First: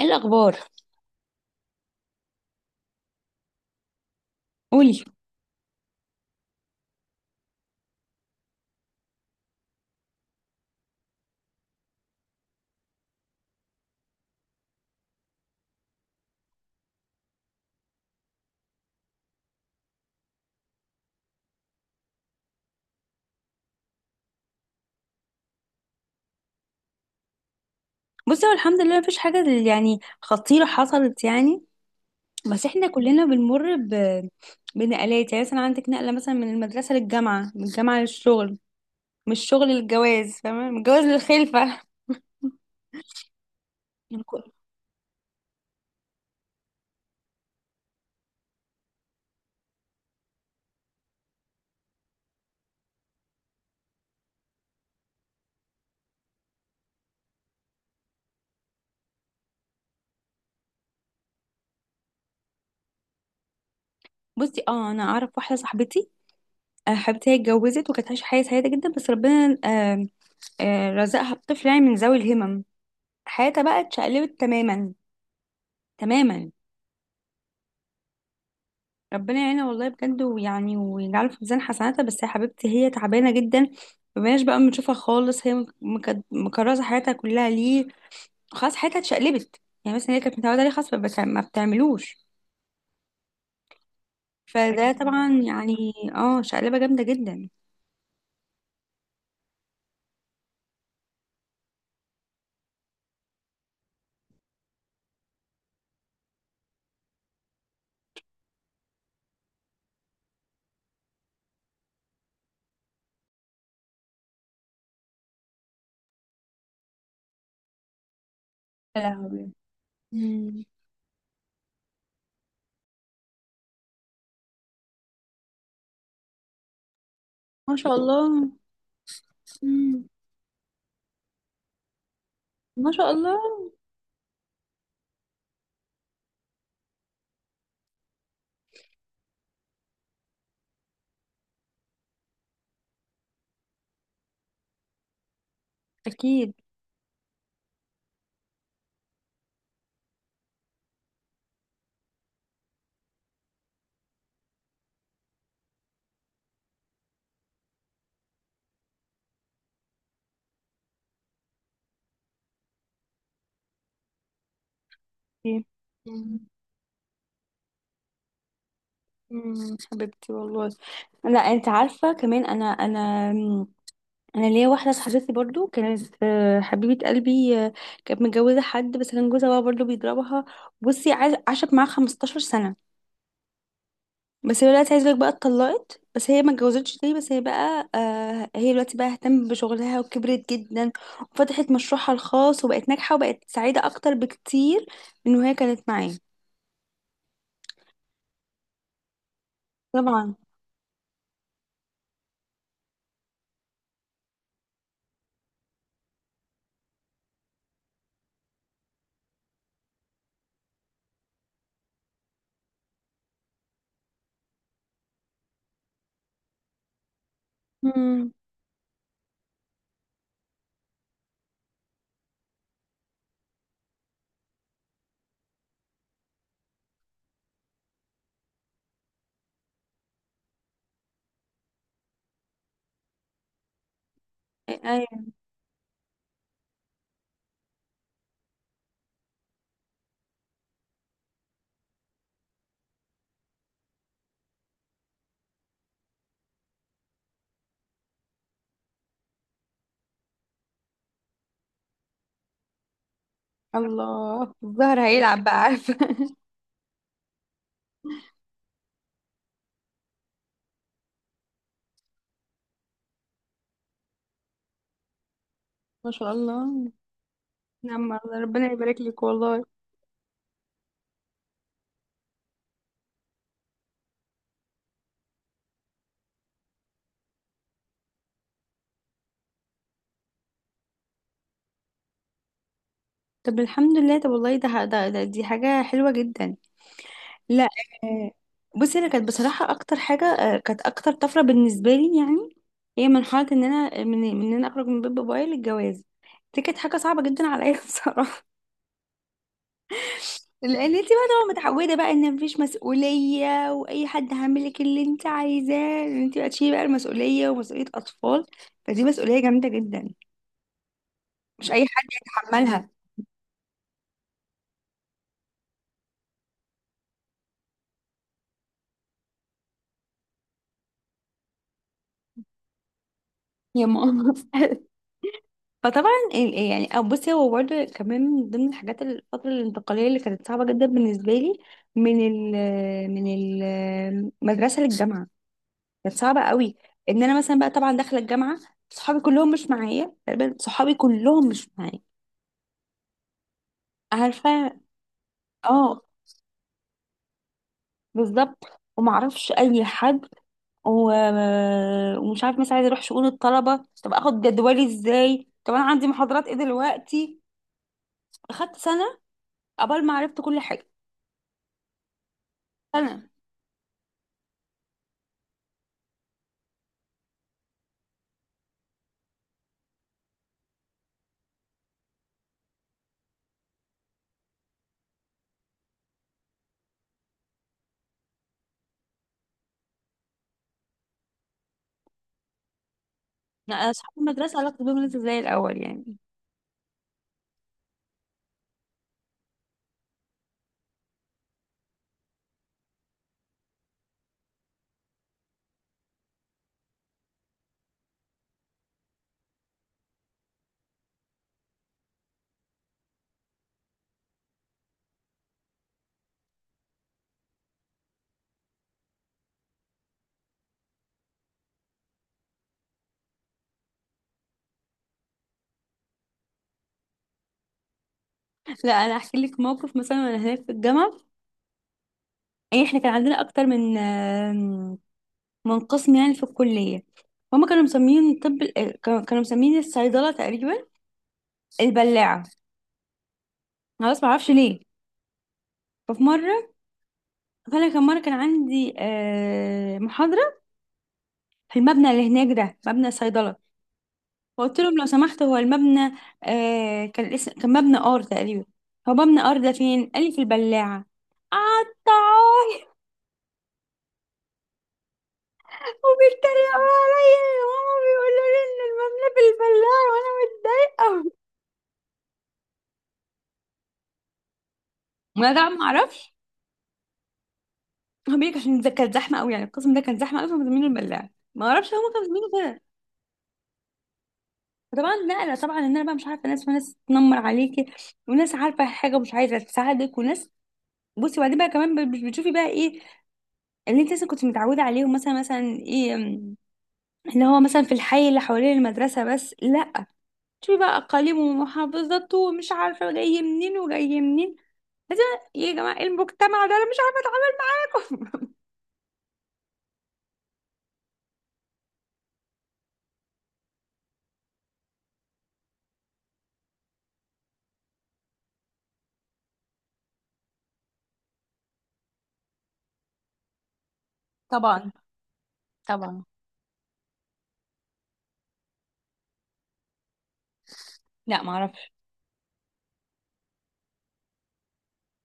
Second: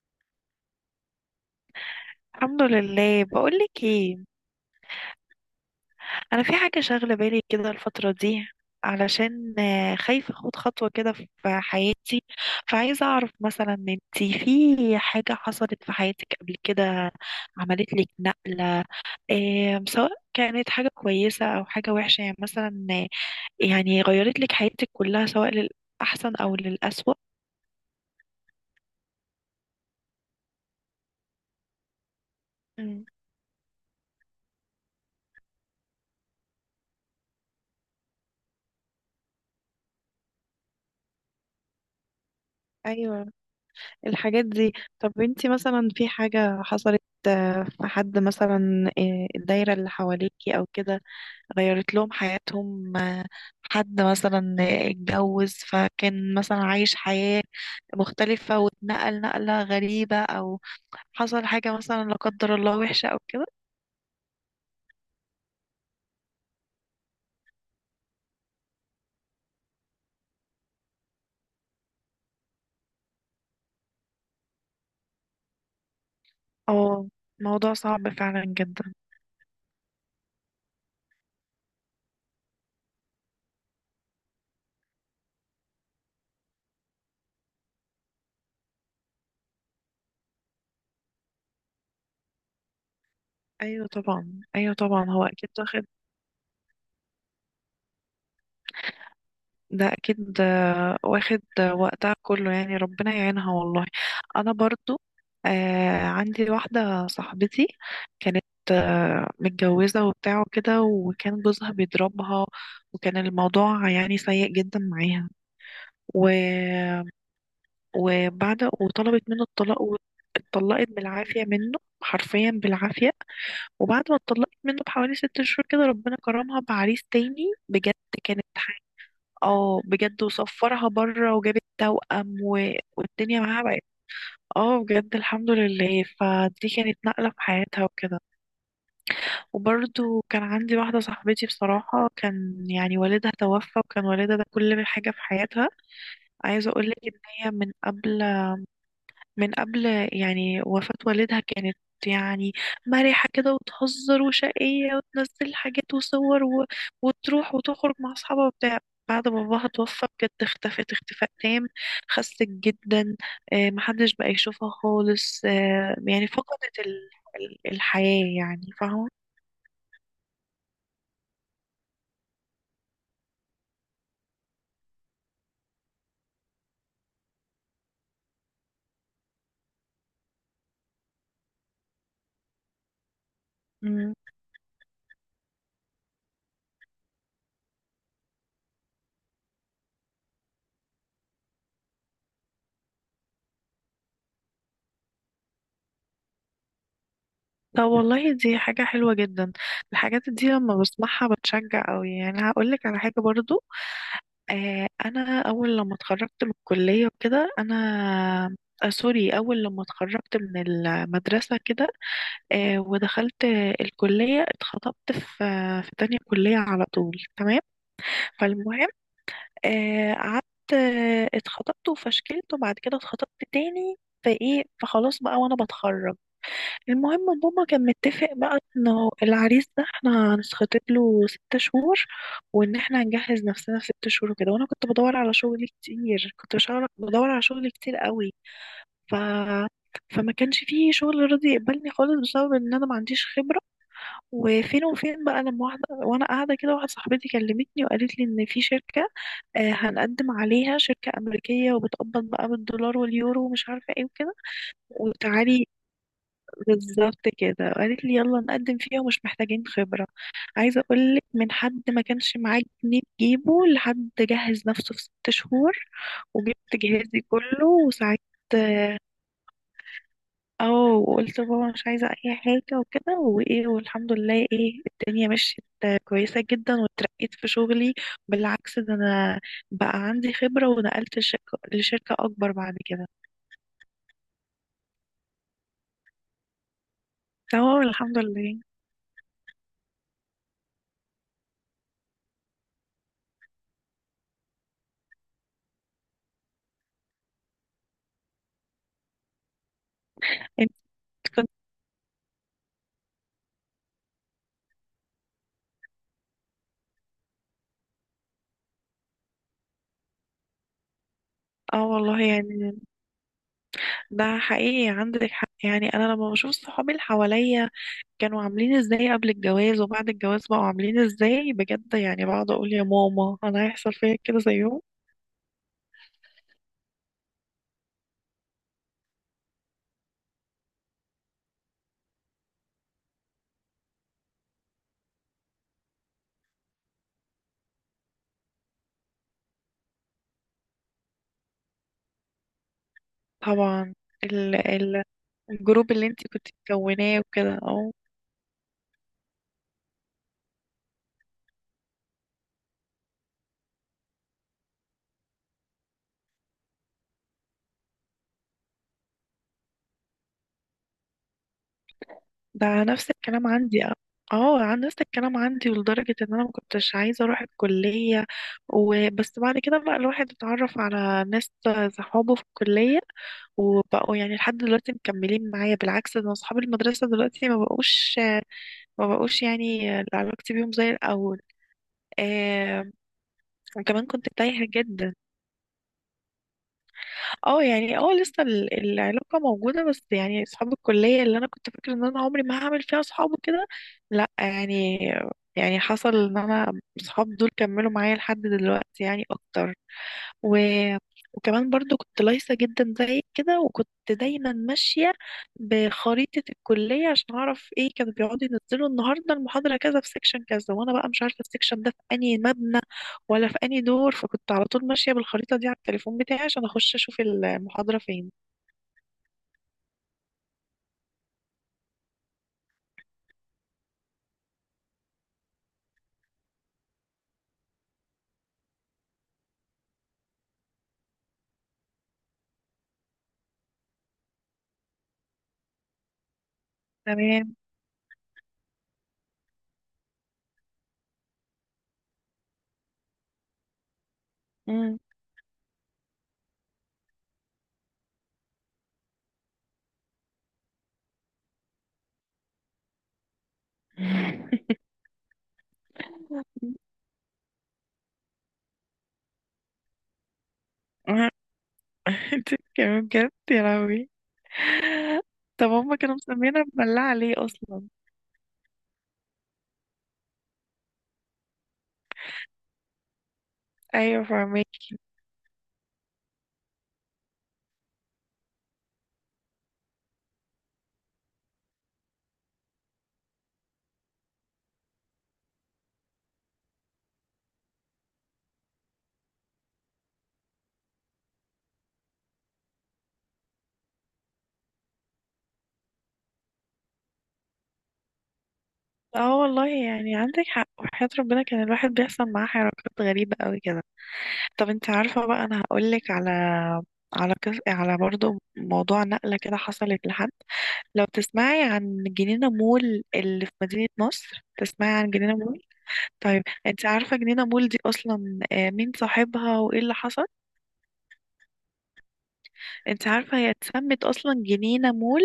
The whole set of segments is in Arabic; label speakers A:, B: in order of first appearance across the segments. A: ايه الاخبار؟
B: الحمد لله. بقولك ايه؟
A: قولي.
B: انا في حاجه شاغله بالي كده الفتره دي، علشان خايفه اخد خطوه كده في حياتي. فعايزه اعرف مثلا انتي في حاجه حصلت في حياتك قبل كده، عملت لك نقله إيه؟ سواء كانت حاجه كويسه او حاجه وحشه يعني، مثلا يعني غيرت لك حياتك كلها، سواء للاحسن او للأسوأ.
A: بصي، هو الحمد لله مفيش حاجه يعني خطيره حصلت، يعني. بس احنا
B: مم.
A: كلنا بنمر بنقلات. يعني مثلا عندك نقله، مثلا من المدرسه للجامعه، من الجامعه للشغل، من الشغل للجواز، فاهمه، من الجواز للخلفه.
B: ايوه،
A: يعني
B: الحاجات
A: كل-
B: دي. طب انتي مثلا في حاجة حصلت، في حد مثلا، الدايرة اللي حواليكي او كده، غيرت لهم حياتهم؟ حد مثلا اتجوز، فكان مثلا عايش حياة مختلفة واتنقل نقلة غريبة، او حصل حاجة مثلا لا قدر الله وحشة او كده.
A: بصي، اه انا اعرف واحده صاحبتي حبيبتي، هي اتجوزت وكانت عايشه حياه سعيده جدا، بس ربنا رزقها بطفل يعني من ذوي الهمم. حياتها بقى اتشقلبت تماما، تماما.
B: اه، موضوع صعب فعلا جدا.
A: ربنا يعينها والله، بجد، ويعني ويجعله في ميزان حسناتها، بس يا حبيبتي هي تعبانه جدا. مبقناش بقى بنشوفها خالص، هي مكرسه حياتها كلها ليه. خلاص، حياتها اتشقلبت. يعني مثلا هي كانت متعوده عليه، خلاص ما بتعملوش.
B: ايوه طبعا، ايوه
A: فده أكيد
B: طبعا، هو
A: طبعا،
B: اكيد.
A: يعني اه، شقلبه جامده جدا.
B: ده اكيد واخد وقتها كله يعني، ربنا يعينها والله. انا برضو عندي واحدة صاحبتي كانت متجوزة وبتاع وكده، وكان جوزها بيضربها، وكان الموضوع يعني سيء جدا معاها. و... وبعد،
A: يا
B: وطلبت منه
A: لهوي.
B: الطلاق
A: مم.
B: واتطلقت بالعافية منه، حرفيا بالعافية. وبعد ما اتطلقت منه بحوالي 6 شهور كده، ربنا كرمها بعريس تاني
A: ما شاء
B: بجد. كانت
A: الله.
B: اه
A: مم.
B: بجد، وصفرها بره وجابت توأم.
A: ما شاء الله.
B: والدنيا معاها بقت اه بجد الحمد لله، فدي كانت نقلة في حياتها وكده. وبرضو كان عندي واحدة صاحبتي، بصراحة كان يعني والدها توفى، وكان والدها ده كل حاجة في حياتها.
A: اكيد.
B: عايزة اقولك ان هي من قبل يعني وفاة والدها كانت يعني مرحة كده، وتهزر وشقية وتنزل حاجات وصور، وتروح وتخرج مع أصحابها وبتاع. بعد باباها توفى بجد، اختفت اختفاء تام، خست جدا، محدش بقى يشوفها خالص،
A: مم.
B: يعني فقدت الحياة يعني، فاهمة؟
A: مم. حبيبتي، والله. لا، انت عارفه كمان، انا ليا واحده صاحبتي برضو، كانت حبيبه قلبي، كانت متجوزه حد، بس كان جوزها بقى برضو بيضربها. بصي عاشت معاه 15 سنه.
B: مم.
A: بس هي دلوقتي عايزه لك بقى، اتطلقت، بس هي ما اتجوزتش تاني، بس هي بقى هي دلوقتي بقى اهتمت بشغلها وكبرت جدا، وفتحت مشروعها الخاص وبقت ناجحه وبقت سعيده اكتر بكتير من وهي كانت معاه.
B: طب والله دي حاجة حلوة جدا. الحاجات
A: طبعا.
B: دي لما بسمعها بتشجع قوي يعني، هقولك على حاجة برضو. انا اول لما اتخرجت من الكليه وكده، انا سوري، اول لما اتخرجت من المدرسه كده ودخلت الكليه، اتخطبت في في تانية كليه على طول، تمام.
A: امم.
B: فالمهم قعدت اتخطبت وفشكلت، وبعد كده اتخطبت تاني. فايه، فخلاص بقى وانا بتخرج. المهم بابا كان متفق بقى انه العريس ده احنا هنتخطب له 6 شهور، وان احنا هنجهز نفسنا في 6 شهور وكده. وانا كنت بدور
A: ايوه.
B: على شغل كتير، كنت بدور على شغل كتير قوي. ف فما كانش فيه شغل راضي يقبلني خالص بسبب ان انا ما عنديش خبرة. وفين بقى لما واحدة، وانا قاعدة كده، واحدة صاحبتي كلمتني وقالت لي ان في شركة هنقدم عليها، شركة أمريكية وبتقبض بقى بالدولار واليورو ومش عارفة ايه وكده،
A: الله، الظهر هيلعب بقى،
B: وتعالي.
A: عارفه.
B: بالظبط كده قالت لي يلا نقدم فيها ومش محتاجين خبرة. عايزة اقولك من حد ما كانش معاه جنيه تجيبه لحد جهز نفسه في 6 شهور،
A: ما شاء
B: وجبت
A: الله.
B: جهازي كله
A: نعم
B: وساعدت.
A: الله، ربنا يبارك لك والله.
B: اه، وقلت بابا مش عايزة اي حاجة وكده، وايه، والحمد لله ايه، الدنيا مشيت كويسة جدا، واترقيت في شغلي. بالعكس، ده انا بقى عندي خبرة ونقلت لشركة اكبر بعد كده.
A: طب الحمد لله. طب والله ده ده ده دي حاجة حلوة جدا. لا.
B: تمام الحمد لله.
A: بصي، انا كانت بصراحة اكتر حاجة كانت اكتر طفرة بالنسبة لي، يعني هي مرحلة ان انا اخرج من بيت بابايا للجواز. دي كانت حاجة صعبة جدا عليا بصراحة.
B: انت
A: لان انت بقى
B: كنت
A: طبعا متعودة بقى ان مفيش مسؤولية، واي حد هيعمل لك اللي انت عايزاه، ان انت بقى تشيلي بقى المسؤولية، ومسؤولية اطفال. فدي مسؤولية جامدة جدا، مش اي
B: اه
A: حد
B: والله يعني،
A: يتحملها.
B: ده حقيقي عندك حق يعني. انا لما بشوف صحابي اللي حواليا كانوا عاملين ازاي قبل الجواز، وبعد الجواز بقوا عاملين ازاي بجد يعني، بقعد اقول يا ماما انا
A: يا
B: هيحصل فيا
A: ماما.
B: كده زيهم.
A: فطبعا يعني أو بصي، هو برضه كمان من ضمن الحاجات، الفترة الانتقالية اللي كانت صعبة جدا بالنسبة لي، من ال من المدرسة للجامعة، كانت صعبة قوي. ان انا مثلا بقى طبعا داخلة الجامعة، صحابي كلهم مش معايا، تقريبا صحابي كلهم مش معايا،
B: طبعا، ال
A: عارفة.
B: ال الجروب
A: اه،
B: اللي انت كنت مكوناه وكده، اه.
A: بالظبط. ومعرفش اي حد، ومش عارف، مثلا عايزة اروح شؤون الطلبة، طب اخد جدولي ازاي، طب انا عندي محاضرات ايه دلوقتي. اخدت سنة قبل ما عرفت كل حاجة،
B: ده نفس
A: سنة.
B: الكلام عندي، اه، عن نفس الكلام عندي، لدرجة ان انا ما كنتش عايزة اروح الكلية. وبس بعد كده بقى الواحد اتعرف على ناس صحابه في الكلية، وبقوا يعني لحد دلوقتي مكملين معايا. بالعكس ده، اصحاب المدرسة دلوقتي ما بقوش يعني، علاقتي بيهم زي الاول. آه.
A: لا،
B: وكمان
A: اصحاب
B: كنت
A: المدرسه
B: تايهة
A: علاقتي بيهم
B: جدا.
A: لسه زي الاول يعني.
B: اه يعني، اه لسه العلاقة موجودة، بس يعني اصحاب الكلية اللي انا كنت فاكرة ان انا عمري ما هعمل فيها اصحاب وكده، لا يعني، يعني حصل ان انا اصحاب دول كملوا معايا لحد دلوقتي يعني اكتر. و... وكمان برضو كنت لايصة جدا زي كده، وكنت دايما ماشية بخريطة الكلية عشان أعرف ايه كانوا بيقعدوا ينزلوا النهاردة، المحاضرة كذا في سيكشن كذا، وأنا بقى مش عارفة السيكشن ده في أنهي مبنى ولا في أنهي دور، فكنت على طول ماشية بالخريطة دي على التليفون بتاعي عشان أخش أشوف المحاضرة فين.
A: لا انا احكي لك موقف مثلا وانا هناك في الجامعه. يعني احنا كان عندنا اكتر من من قسم يعني في الكليه. هما كانوا مسمين، كانوا مسمين الصيدله تقريبا البلاعه، خلاص ما اعرفش ليه. ففي مره،
B: تمام.
A: فانا كان مره كان عندي محاضره في المبنى اللي هناك ده، مبنى الصيدله. فقلت لهم
B: مم.
A: لو سمحت هو المبنى كان الاسم، كان مبنى ار تقريبا. هو مبنى ار ده فين؟ قال لي في البلاعه. قعدت وبيتريقوا عليا، وماما بيقولوا لي ان المبنى بالبلال وانا متضايقه،
B: انت كمان بجد، يا لهوي.
A: وانا
B: طب
A: طبعا ما
B: هما كانوا
A: اعرفش.
B: مسمينا مبلعة ليه أصلا؟
A: هو بيقولك عشان ده كان زحمه قوي، يعني القسم ده كان زحمه قوي، فكانوا مسمينه البلاع، ما اعرفش هما كانوا مسمينه كده.
B: أيوة فاهمة.
A: فطبعا نقله، طبعا ان انا بقى مش عارفه ناس، وناس تنمر عليكي، وناس عارفه حاجه ومش عايزه تساعدك، وناس. بصي، وبعدين بقى كمان بتشوفي بقى ايه اللي انت مثلا كنت متعوده عليهم، مثلا مثلا ايه م، اللي هو مثلا في الحي اللي حوالين المدرسه بس، لا. شوفي بقى اقاليم ومحافظات ومش عارفه جاي منين وجاي منين. لازم. يا جماعة المجتمع ده أنا مش عارفة أتعلم.
B: اه والله يعني عندك حق، وحياة ربنا كان الواحد بيحصل معاه حركات غريبة قوي كده. طب انت عارفة بقى، انا هقولك على على برضو موضوع نقلة كده حصلت لحد. لو تسمعي عن جنينة مول اللي في مدينة نصر،
A: طبعا.
B: تسمعي عن جنينة مول؟
A: طبعا.
B: طيب انت عارفة جنينة مول دي اصلا مين صاحبها وايه اللي حصل؟
A: لا، ما اعرفش.
B: انت عارفة هي اتسمت اصلا جنينة مول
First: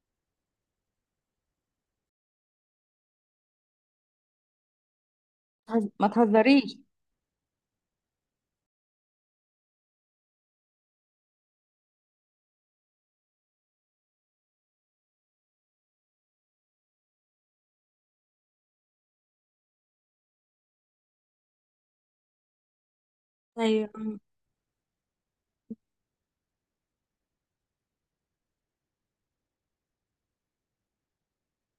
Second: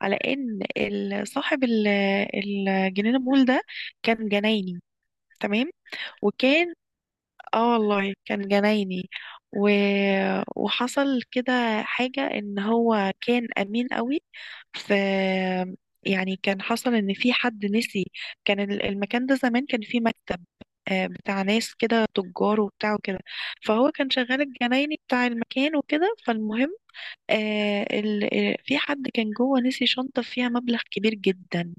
B: على ان صاحب الجنينة مول ده كان جنايني، تمام.
A: ما
B: وكان
A: تهزريش.
B: اه والله كان جنايني. و... وحصل كده حاجة ان هو كان امين قوي. ف يعني كان حصل ان في حد نسي. كان المكان ده زمان كان فيه مكتب بتاع ناس كده تجار وبتاع وكده. فهو كان
A: أيوة.
B: شغال الجنايني بتاع المكان وكده. فالمهم آه ال... آه، في حد كان جوه نسي شنطة فيها مبلغ كبير جدا.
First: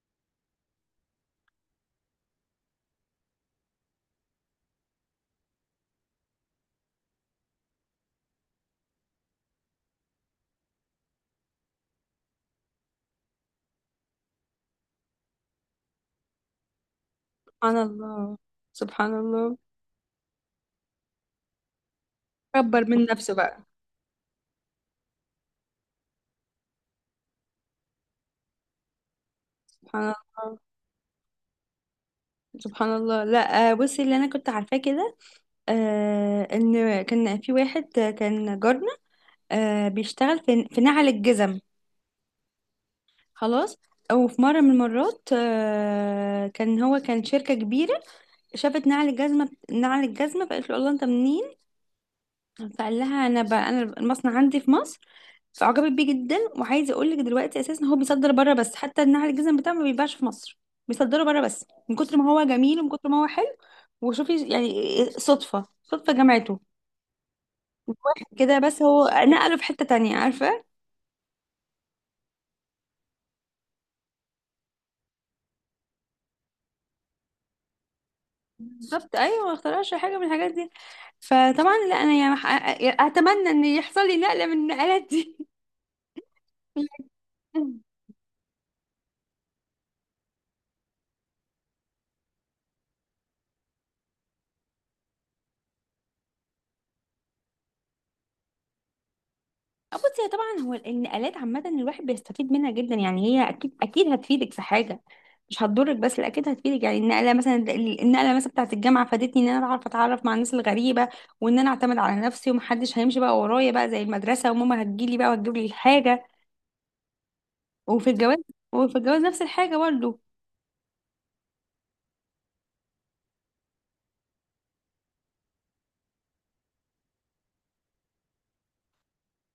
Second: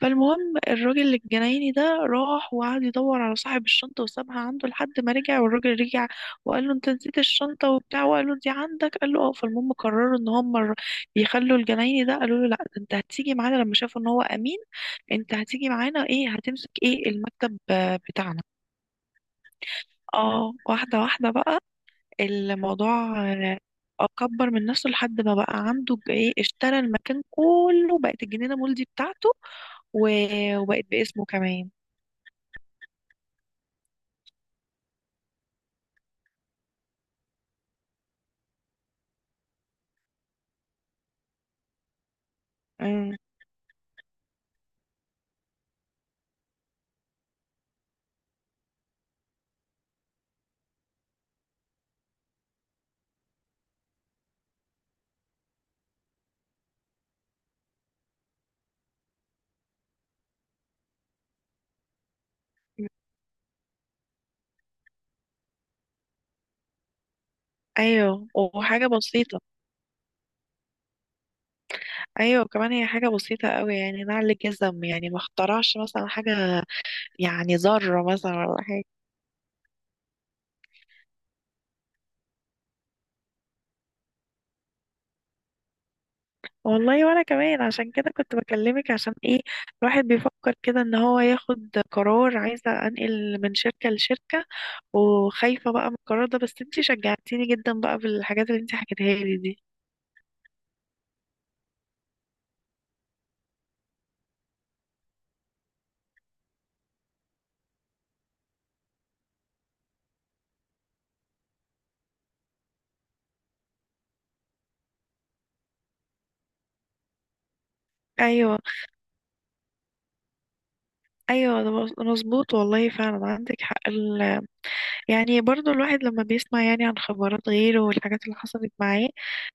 B: فالمهم الراجل الجنايني ده راح وقعد يدور على صاحب الشنطة وسابها عنده لحد ما رجع. والراجل رجع وقال له انت نسيت الشنطة وبتاع، وقال له دي عندك، قال له اه. فالمهم قرروا ان هم يخلوا الجنايني ده، قالوا له لا، ده انت هتيجي معانا. لما شافوا ان هو امين، انت هتيجي معانا، ايه، هتمسك ايه المكتب
A: سبحان الله.
B: بتاعنا.
A: سبحان الله.
B: اه، واحدة واحدة بقى
A: كبر
B: الموضوع
A: من نفسه بقى.
B: اكبر من نفسه، لحد ما بقى عنده ايه، اشترى المكان كله. بقت الجنينة مول دي بتاعته،
A: سبحان الله.
B: وبقت باسمه كمان.
A: سبحان الله. لا، بصي اللي أنا كنت عارفاه كده، ان كان في واحد كان جارنا، بيشتغل في نعل الجزم.
B: مم.
A: خلاص. او في مره من المرات، كان هو كان شركه كبيره شافت نعل الجزمه، نعل الجزمه، فقالت له الله، انت منين؟ فقال لها انا بقى، انا المصنع عندي في مصر. فعجبت بيه جدا. وعايزه اقول لك دلوقتي اساسا هو بيصدر بره، بس حتى النعل الجزم بتاعه ما بيباعش في مصر، بيصدره بره بس من كتر ما هو جميل ومن كتر ما هو حلو. وشوفي يعني صدفه، صدفه جمعته
B: ايوه،
A: كده، بس
B: وحاجه
A: هو
B: بسيطه.
A: نقله في حته تانية، عارفه.
B: ايوه كمان، هي حاجه بسيطه قوي يعني نعل جزم، يعني ما اخترعش مثلا حاجه، يعني ذره مثلا ولا حاجه.
A: بالظبط، ايوه. ما اخترعش حاجه من الحاجات دي. فطبعا لا انا يعني اتمنى ان يحصل لي نقله من النقلات دي.
B: والله وانا كمان عشان كده كنت بكلمك، عشان ايه الواحد بيفكر كده ان هو ياخد قرار، عايزه انقل من شركه لشركه، وخايفه بقى من القرار ده، بس انتي شجعتيني جدا بقى بالحاجات اللي انتي حكيتها لي دي.
A: بصي هي طبعا، هو النقلات عامة الواحد بيستفيد منها جدا. يعني هي أكيد أكيد هتفيدك في حاجة، مش هتضرك، بس لا، أكيد هتفيدك. يعني النقلة مثلا، بتاعة الجامعة فادتني إن أنا أعرف أتعرف مع الناس الغريبة، وإن أنا أعتمد على نفسي ومحدش هيمشي بقى ورايا بقى زي المدرسة وماما هتجيلي بقى وتجيب لي الحاجة. وفي الجواز
B: ايوه،
A: وفي الجواز نفس الحاجة برضه.
B: ايوه، ده مظبوط والله، فعلا عندك حق. يعني برضو الواحد لما بيسمع يعني عن خبرات غيره والحاجات اللي حصلت معاه،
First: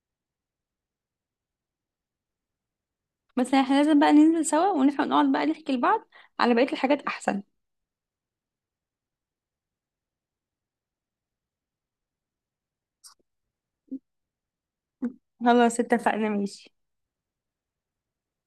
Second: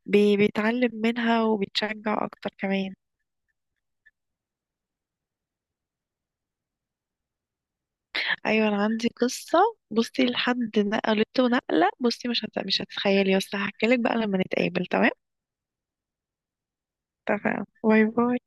B: بيتعلم منها وبيتشجع اكتر كمان.
A: بس احنا لازم بقى ننزل سوا ونفهم، نقعد بقى نحكي لبعض على بقية الحاجات أحسن.
B: ايوه انا عندي قصة. بصي لحد نقلته نقلة، بصي مش هتتخيلي، بس هحكي لك بقى لما نتقابل، تمام.
A: خلاص اتفقنا، ماشي.
B: تمام، باي باي.